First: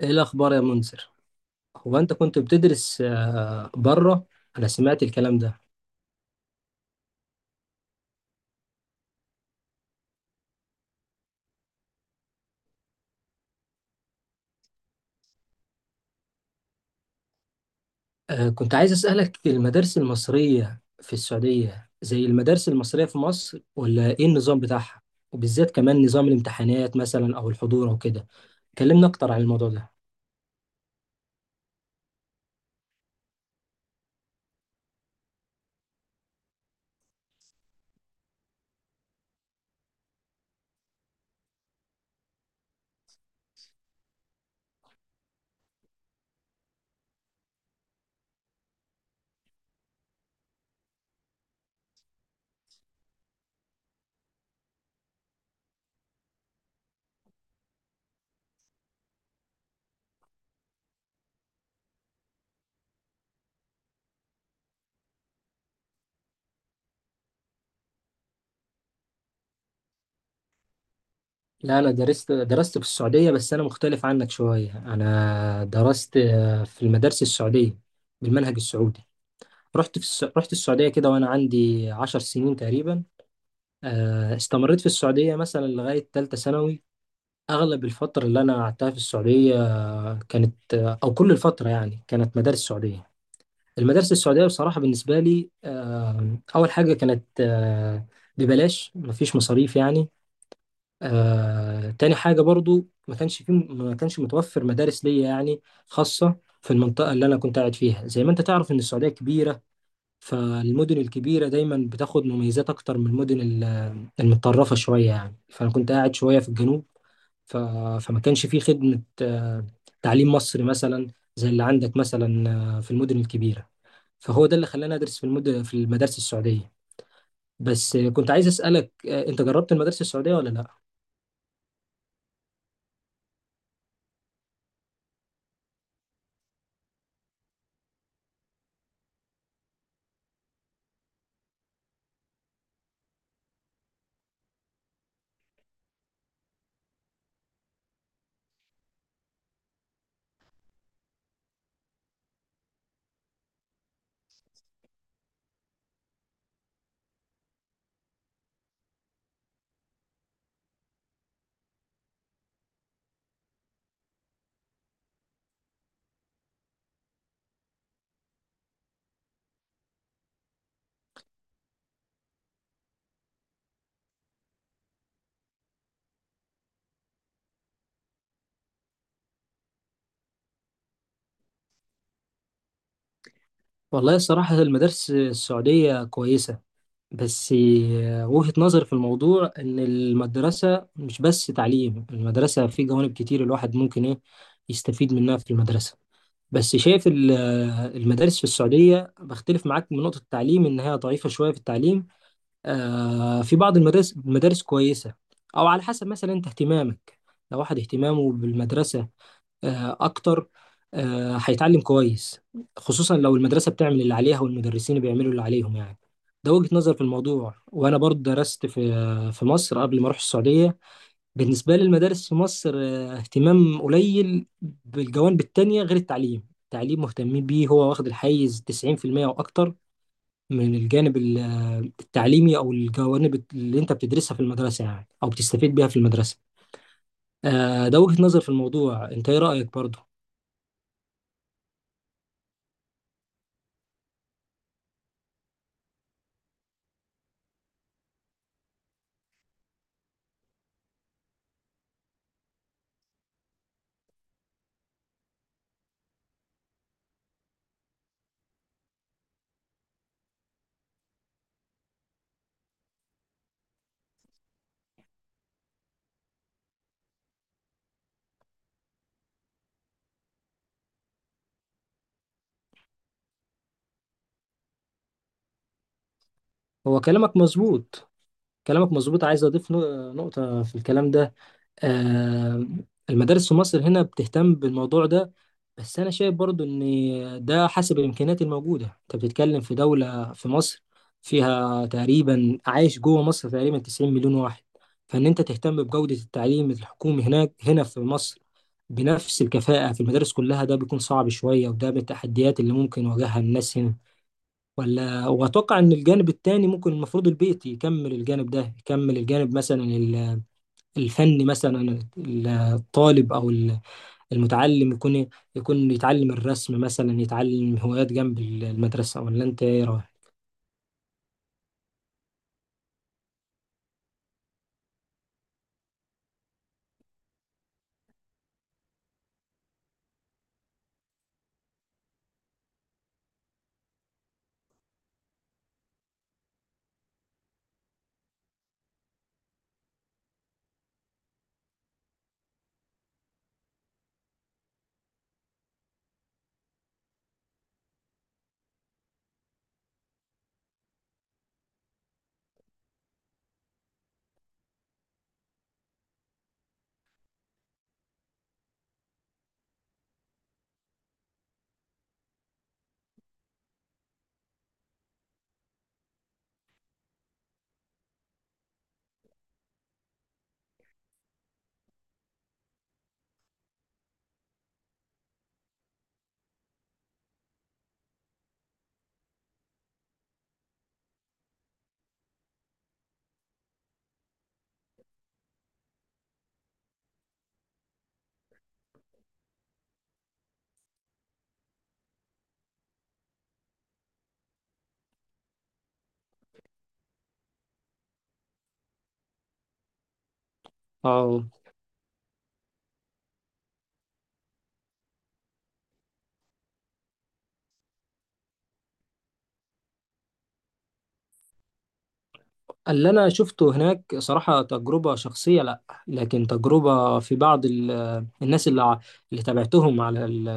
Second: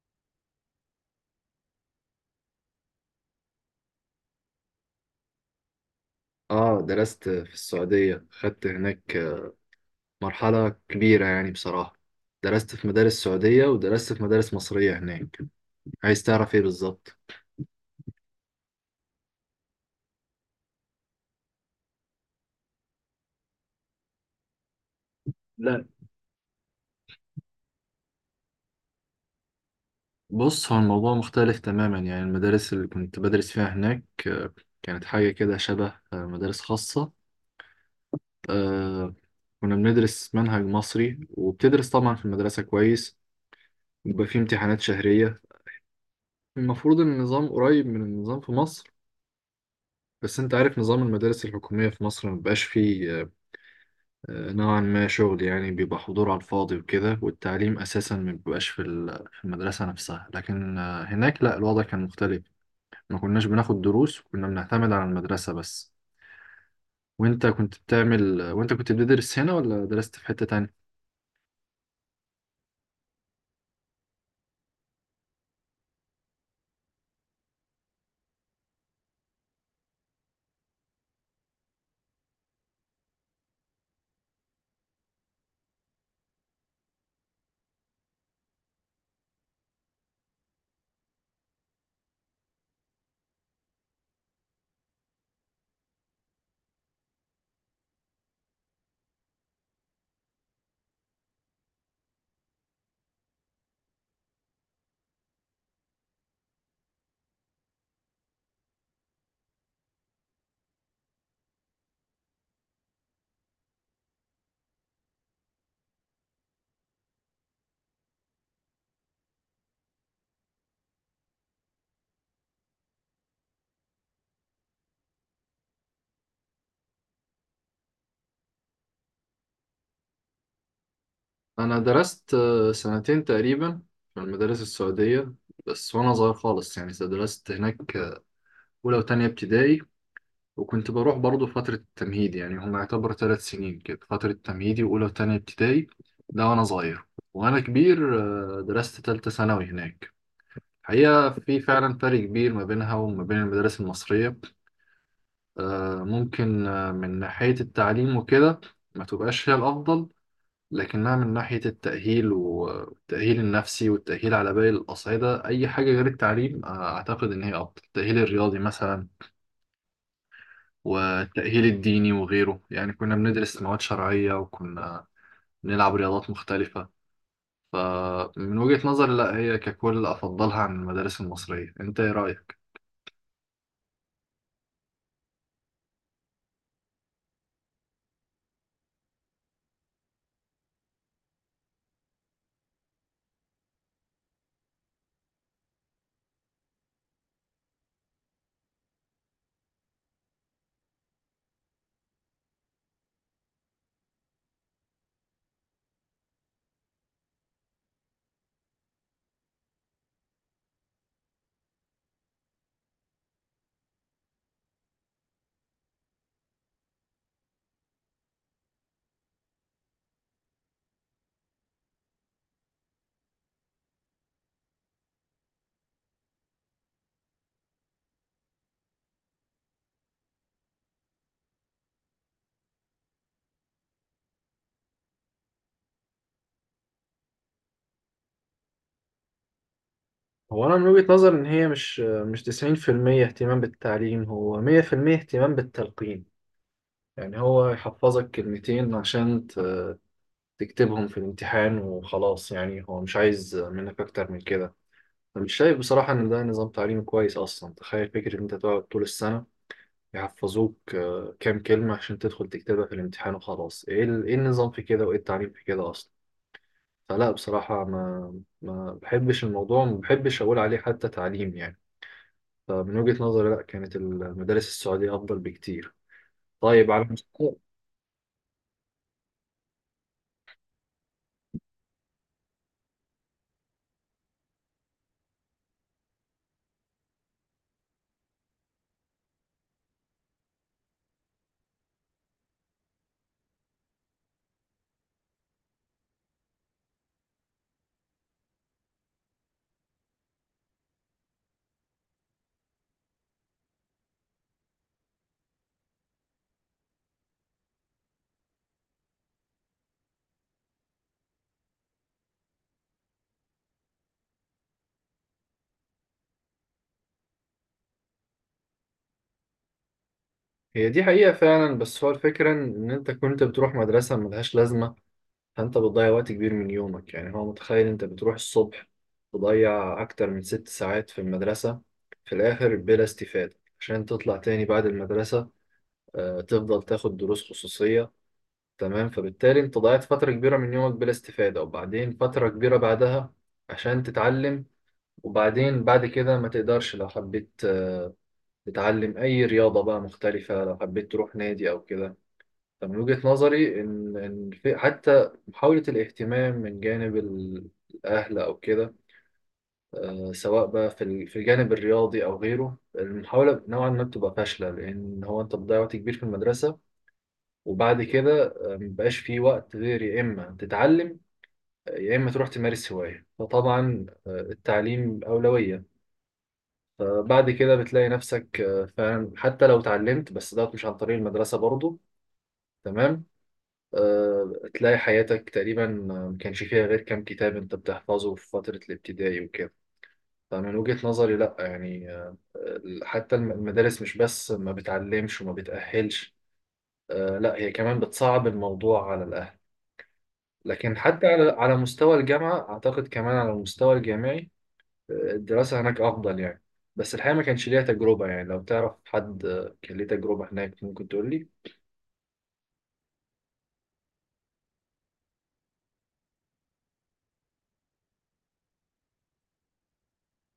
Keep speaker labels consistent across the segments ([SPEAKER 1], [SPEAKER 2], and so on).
[SPEAKER 1] ايه الاخبار يا منذر. هو انت كنت بتدرس بره. انا سمعت الكلام ده.
[SPEAKER 2] اه، درست في السعودية. خدت هناك مرحلة كبيرة يعني بصراحة. درست في مدارس سعودية ودرست في مدارس مصرية هناك. عايز تعرف ايه بالظبط؟
[SPEAKER 1] كنت عايز اسالك، المدارس المصريه في السعوديه زي المدارس المصريه في مصر ولا ايه النظام بتاعها؟ وبالذات
[SPEAKER 2] لا.
[SPEAKER 1] كمان نظام الامتحانات مثلا او الحضور او كده. كلمنا اكتر عن الموضوع ده.
[SPEAKER 2] بص، هو الموضوع مختلف تماما، يعني المدارس اللي كنت بدرس فيها هناك كانت حاجة كده شبه مدارس خاصة. آه، كنا بندرس منهج مصري، وبتدرس طبعا في المدرسة كويس، وبيبقى فيه امتحانات شهرية. المفروض ان النظام قريب من النظام في مصر، بس انت عارف نظام المدارس الحكومية في مصر مبقاش فيه نوعا ما شغل، يعني بيبقى حضور على الفاضي وكده، والتعليم أساسا ما بيبقاش في في المدرسة نفسها. لكن هناك لا، الوضع كان مختلف. ما كناش بناخد دروس، وكنا بنعتمد على المدرسة بس. وانت كنت بتعمل، وانت كنت بتدرس هنا ولا درست في حتة تانية؟
[SPEAKER 1] لا، انا درست في السعوديه. بس انا مختلف عنك شويه، انا درست في المدارس السعوديه بالمنهج السعودي. رحت السعوديه كده وانا عندي 10 سنين تقريبا. استمريت في السعودية مثلا لغاية تالتة ثانوي. أغلب الفترة اللي أنا قعدتها في السعودية كانت، أو كل الفترة يعني، كانت مدارس سعودية. المدارس السعودية بصراحة بالنسبة لي، أول حاجة كانت ببلاش، مفيش مصاريف يعني. تاني حاجة برضو، ما كانش متوفر مدارس ليا يعني، خاصة، في المنطقة اللي أنا كنت قاعد فيها. زي ما أنت تعرف إن السعودية كبيرة، فالمدن الكبيرة دايما بتاخد مميزات أكتر من المدن المتطرفة شوية يعني. فأنا كنت قاعد شوية في الجنوب، ف... فما كانش فيه خدمة تعليم مصري مثلا زي اللي عندك مثلا في المدن الكبيرة. فهو ده اللي خلاني أدرس في المدارس السعودية. بس كنت عايز أسألك، أنت جربت المدارس السعودية ولا لأ؟
[SPEAKER 2] أنا درست سنتين تقريبا في المدارس السعودية بس، وأنا صغير خالص يعني. درست هناك أولى وتانية ابتدائي، وكنت بروح برضه فترة التمهيد، يعني هم يعتبر 3 سنين كده: فترة تمهيدي وأولى وتانية ابتدائي، ده وأنا صغير. وأنا كبير درست تالتة ثانوي هناك. الحقيقة في فعلا فرق كبير ما بينها وما بين المدارس المصرية. ممكن من ناحية التعليم وكده ما تبقاش هي الأفضل، لكنها من ناحية التأهيل، والتأهيل النفسي، والتأهيل على باقي الأصعدة، أي حاجة غير التعليم، أعتقد إن هي أفضل. التأهيل الرياضي مثلا، والتأهيل الديني وغيره، يعني كنا بندرس مواد شرعية وكنا بنلعب رياضات مختلفة. فمن وجهة نظري، لا، هي ككل أفضلها عن المدارس المصرية. أنت إيه رأيك؟
[SPEAKER 1] والله الصراحة المدارس السعودية كويسة، بس وجهة نظر في الموضوع، إن المدرسة مش بس تعليم، المدرسة في جوانب كتير الواحد ممكن إيه يستفيد منها في المدرسة. بس شايف المدارس في السعودية، بختلف معاك من نقطة التعليم، إن هي ضعيفة شوية في التعليم. في بعض المدارس، المدارس كويسة، أو على حسب مثلا أنت اهتمامك. لو واحد اهتمامه بالمدرسة أكتر، هيتعلم كويس، خصوصا لو المدرسة بتعمل اللي عليها والمدرسين بيعملوا اللي عليهم يعني. ده وجهة نظر في الموضوع. وأنا برضه درست في مصر قبل ما أروح السعودية. بالنسبة لي المدارس في مصر اهتمام قليل بالجوانب التانية غير التعليم. التعليم مهتمين بيه، هو واخد الحيز 90% أو أكتر من الجانب التعليمي، أو الجوانب اللي أنت بتدرسها في المدرسة يعني أو بتستفيد بيها في المدرسة. ده وجهة نظر في الموضوع. أنت إيه رأيك برضه؟
[SPEAKER 2] هو أنا من وجهة نظري إن هي مش 90% اهتمام بالتعليم، هو 100% اهتمام بالتلقين. يعني هو يحفظك كلمتين عشان تكتبهم في الامتحان وخلاص، يعني هو مش عايز منك أكتر من كده. أنا مش شايف بصراحة إن ده نظام تعليم كويس أصلا. تخيل فكرة إن أنت تقعد طول السنة يحفظوك كام كلمة عشان تدخل تكتبها في الامتحان وخلاص. ايه النظام في كده، وايه التعليم في كده اصلا؟ فلا بصراحة، ما بحبش الموضوع، ما بحبش اقول عليه حتى تعليم يعني. فمن وجهة نظري، لا، كانت المدارس السعودية افضل بكتير. طيب
[SPEAKER 1] هو
[SPEAKER 2] على
[SPEAKER 1] كلامك
[SPEAKER 2] مستوى.
[SPEAKER 1] مظبوط. كلامك مظبوط، عايز أضيف نقطة في الكلام ده. آه، المدارس في مصر هنا بتهتم بالموضوع ده، بس انا شايف برضو ان ده حسب الامكانيات الموجوده. انت بتتكلم في دوله، في مصر فيها تقريبا، عايش جوه مصر تقريبا 90 مليون واحد. فان انت تهتم بجوده التعليم الحكومي هنا في مصر بنفس الكفاءه في المدارس كلها، ده بيكون صعب شويه، وده من التحديات اللي ممكن يواجهها الناس هنا. ولا، واتوقع ان الجانب التاني ممكن، المفروض البيت يكمل الجانب ده، يكمل الجانب مثلا الفن مثلا. الطالب او المتعلم يكون يتعلم الرسم مثلا، يتعلم هوايات جنب المدرسه. ولا انت ايه رايك؟
[SPEAKER 2] هي دي حقيقة فعلا، بس هو الفكرة ان انت كنت بتروح مدرسة ملهاش لازمة، فانت بتضيع وقت كبير من يومك. يعني هو متخيل، انت بتروح الصبح تضيع اكتر من 6 ساعات في المدرسة، في الاخر بلا استفادة، عشان تطلع تاني بعد المدرسة تفضل تاخد دروس خصوصية. تمام، فبالتالي انت ضيعت فترة كبيرة من يومك بلا استفادة، وبعدين فترة كبيرة بعدها عشان تتعلم. وبعدين بعد كده ما تقدرش لو حبيت تتعلم اي رياضة بقى مختلفة، لو حبيت تروح نادي او كده. من وجهة نظري إن في حتى محاولة الاهتمام من جانب الأهل أو كده، سواء بقى في في الجانب الرياضي أو غيره، المحاولة نوعا ما بتبقى فاشلة، لأن هو أنت بتضيع وقت كبير في المدرسة. وبعد كده مبقاش في وقت، غير يا إما تتعلم يا إما تروح تمارس هواية. فطبعا التعليم أولوية. فبعد كده بتلاقي نفسك فعلا، حتى لو اتعلمت، بس دوت مش عن طريق المدرسة برضه. تمام. تلاقي حياتك تقريبا ما كانش فيها غير كام كتاب انت بتحفظه في فترة الابتدائي وكده. فمن وجهة نظري، لا يعني، حتى المدارس مش بس ما بتعلمش وما بتأهلش، لا، هي كمان بتصعب الموضوع على الأهل. لكن حتى
[SPEAKER 1] اه.
[SPEAKER 2] على مستوى الجامعة، أعتقد كمان على المستوى الجامعي الدراسة هناك أفضل يعني. بس الحقيقة ما كانش ليها تجربة، يعني لو تعرف حد كان ليه تجربة هناك ممكن تقول لي.
[SPEAKER 1] اللي انا شفته هناك صراحه، تجربه شخصيه لا، لكن تجربه في بعض الناس اللي اللي تابعتهم على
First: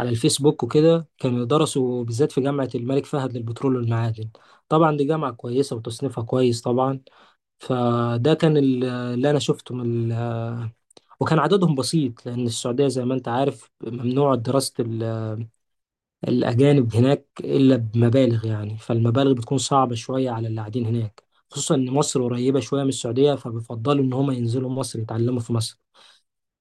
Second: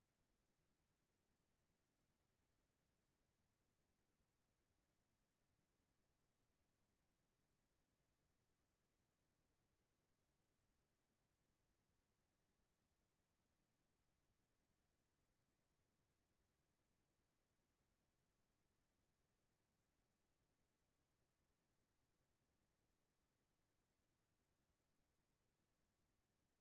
[SPEAKER 1] على الفيسبوك وكده، كانوا درسوا بالذات في جامعه الملك فهد للبترول والمعادن. طبعا دي جامعه كويسه وتصنيفها كويس طبعا. فده كان اللي أنا شفته وكان عددهم بسيط، لأن السعودية زي ما أنت عارف ممنوع دراسة الأجانب هناك إلا بمبالغ يعني. فالمبالغ بتكون صعبة شوية على اللي قاعدين هناك، خصوصا إن مصر قريبة شوية من السعودية، فبيفضلوا إن هما ينزلوا مصر يتعلموا في مصر.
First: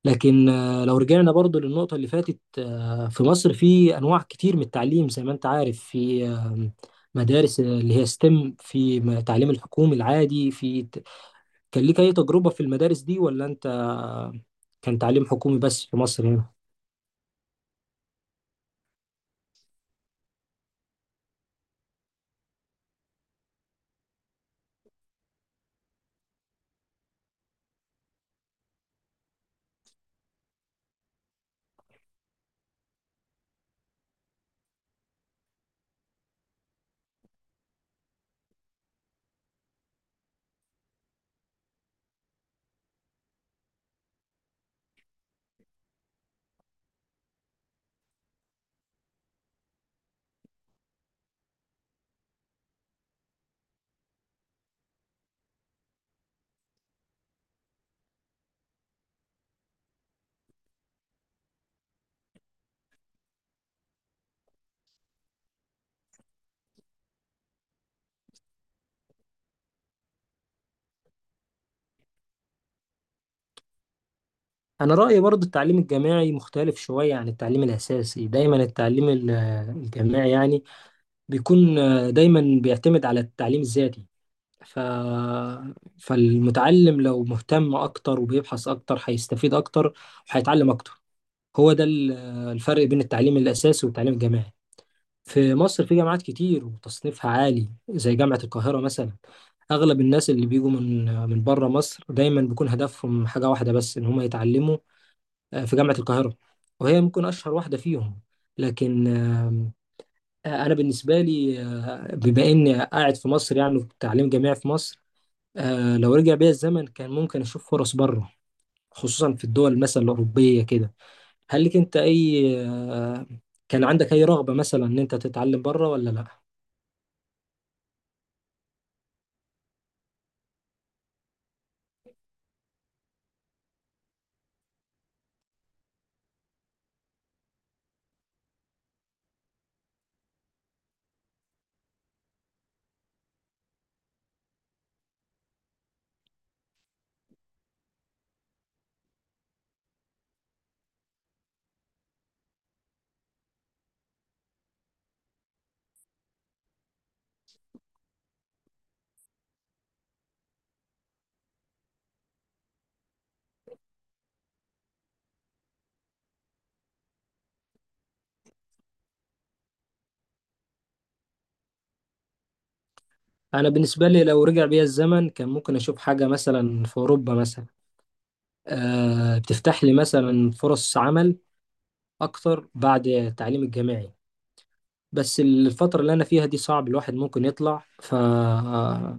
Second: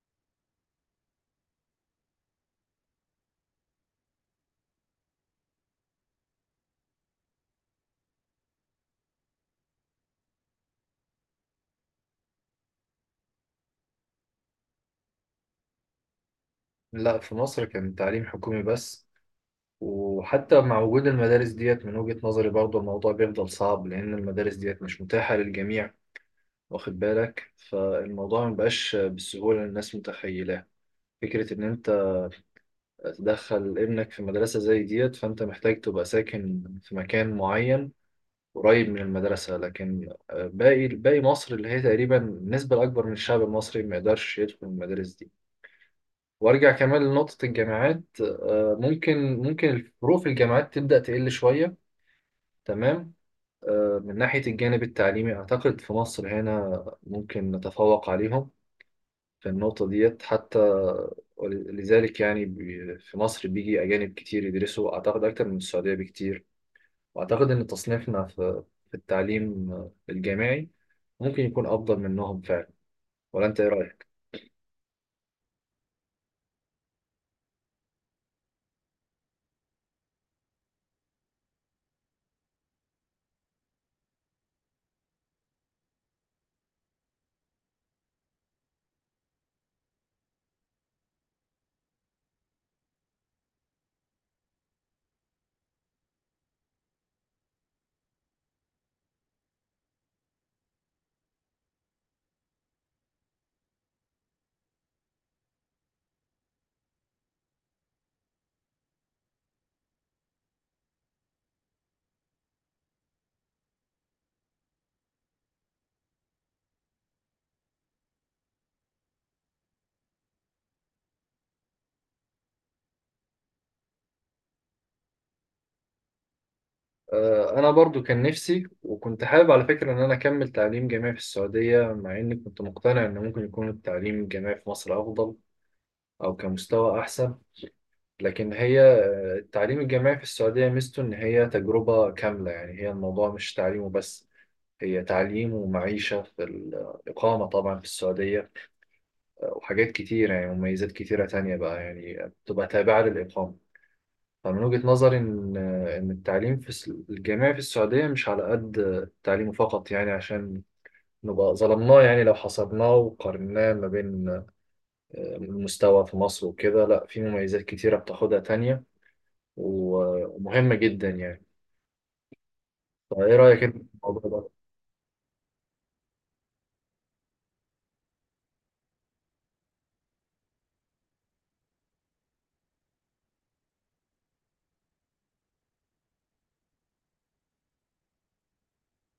[SPEAKER 1] لكن، لو رجعنا برضو للنقطة اللي فاتت، في مصر في أنواع كتير من التعليم زي ما أنت عارف، في مدارس اللي هي ستيم، التعليم الحكومي العادي، في. كان ليك أي تجربة في المدارس دي، ولا أنت كان تعليم حكومي بس في مصر هنا؟
[SPEAKER 2] لا، في مصر كان تعليم حكومي بس. وحتى مع وجود المدارس ديت من وجهة نظري برضه الموضوع بيفضل صعب، لأن المدارس ديت مش متاحة للجميع، واخد بالك. فالموضوع مبقاش بالسهولة اللي الناس متخيلاه. فكرة إن أنت تدخل ابنك في مدرسة زي ديت، فأنت محتاج تبقى ساكن في مكان معين قريب من المدرسة، لكن باقي مصر اللي هي تقريبا النسبة الأكبر من الشعب المصري ما يقدرش يدخل المدارس دي. وارجع كمان لنقطة الجامعات، ممكن الفروق في الجامعات تبدأ تقل شوية. تمام. من ناحية الجانب التعليمي أعتقد في مصر هنا ممكن نتفوق عليهم في النقطة ديت حتى. لذلك يعني في مصر بيجي أجانب كتير يدرسوا، أعتقد أكتر من السعودية بكتير. وأعتقد إن تصنيفنا في التعليم الجامعي ممكن يكون أفضل منهم فعلا. ولا أنت إيه رأيك؟
[SPEAKER 1] أنا رأيي برضو، التعليم الجامعي مختلف شوية عن التعليم الأساسي. دايما التعليم الجامعي يعني بيكون دايما بيعتمد على التعليم الذاتي، ف... فالمتعلم لو مهتم أكتر وبيبحث أكتر، هيستفيد أكتر وهيتعلم أكتر. هو ده الفرق بين التعليم الأساسي والتعليم الجامعي. في مصر في جامعات كتير وتصنيفها عالي، زي جامعة القاهرة مثلا. اغلب الناس اللي بيجوا من بره مصر دايما بيكون هدفهم حاجه واحده بس، ان هم يتعلموا في جامعه القاهره، وهي ممكن اشهر واحده فيهم. لكن انا بالنسبه لي، بما اني قاعد في مصر يعني، في تعليم جامعي في مصر. لو رجع بيا الزمن، كان ممكن اشوف فرص بره، خصوصا في الدول مثلا الاوروبيه كده. هل لك انت اي كان عندك اي رغبه مثلا ان انت تتعلم بره ولا لا؟
[SPEAKER 2] أنا برضو كان نفسي، وكنت حابب على فكرة إن أنا أكمل تعليم جامعي في السعودية، مع إني كنت مقتنع إن ممكن يكون التعليم الجامعي في مصر أفضل أو كمستوى أحسن. لكن هي التعليم الجامعي في السعودية ميزته إن هي تجربة كاملة، يعني هي الموضوع مش تعليم وبس. هي تعليم ومعيشة في الإقامة طبعا في السعودية، وحاجات كتير، يعني مميزات كتيرة تانية بقى يعني بتبقى تابعة للإقامة. فمن وجهة نظري إن التعليم في الجامعي في السعودية مش على قد التعليم فقط، يعني عشان نبقى ظلمناه، يعني لو حصرناه وقارناه ما بين المستوى في مصر وكده. لا، في مميزات كتيرة بتاخدها تانية ومهمة جدا يعني. طيب ايه رأيك
[SPEAKER 1] انا
[SPEAKER 2] انت في
[SPEAKER 1] بالنسبه لي،
[SPEAKER 2] الموضوع
[SPEAKER 1] لو
[SPEAKER 2] ده؟
[SPEAKER 1] رجع بيا الزمن، كان ممكن اشوف حاجه مثلا في اوروبا مثلا، بتفتح لي مثلا فرص عمل اكتر بعد التعليم الجامعي. بس الفترة اللي أنا فيها دي صعب الواحد ممكن يطلع،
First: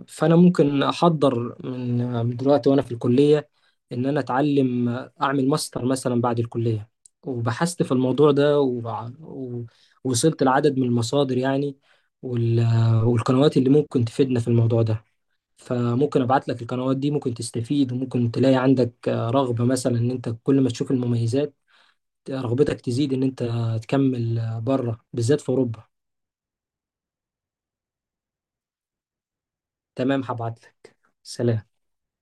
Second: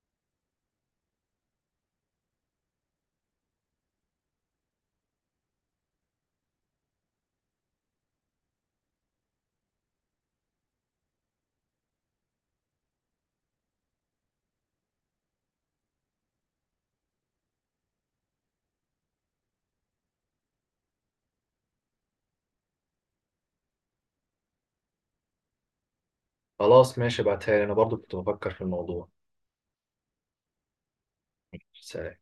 [SPEAKER 1] فأنا ممكن أحضر من دلوقتي وأنا في الكلية، إن أنا أتعلم، أعمل ماستر مثلا بعد الكلية. وبحثت في الموضوع ده ووصلت لعدد من المصادر يعني، وال... والقنوات اللي ممكن تفيدنا في الموضوع ده. فممكن ابعت لك القنوات دي، ممكن تستفيد، وممكن تلاقي عندك رغبة مثلا، ان انت كل ما تشوف المميزات رغبتك تزيد ان انت تكمل بره بالذات في اوروبا.
[SPEAKER 2] خلاص ماشي، ابعتها لي، انا برضو كنت بفكر في الموضوع.
[SPEAKER 1] تمام، هبعت لك. سلام.
[SPEAKER 2] سلام.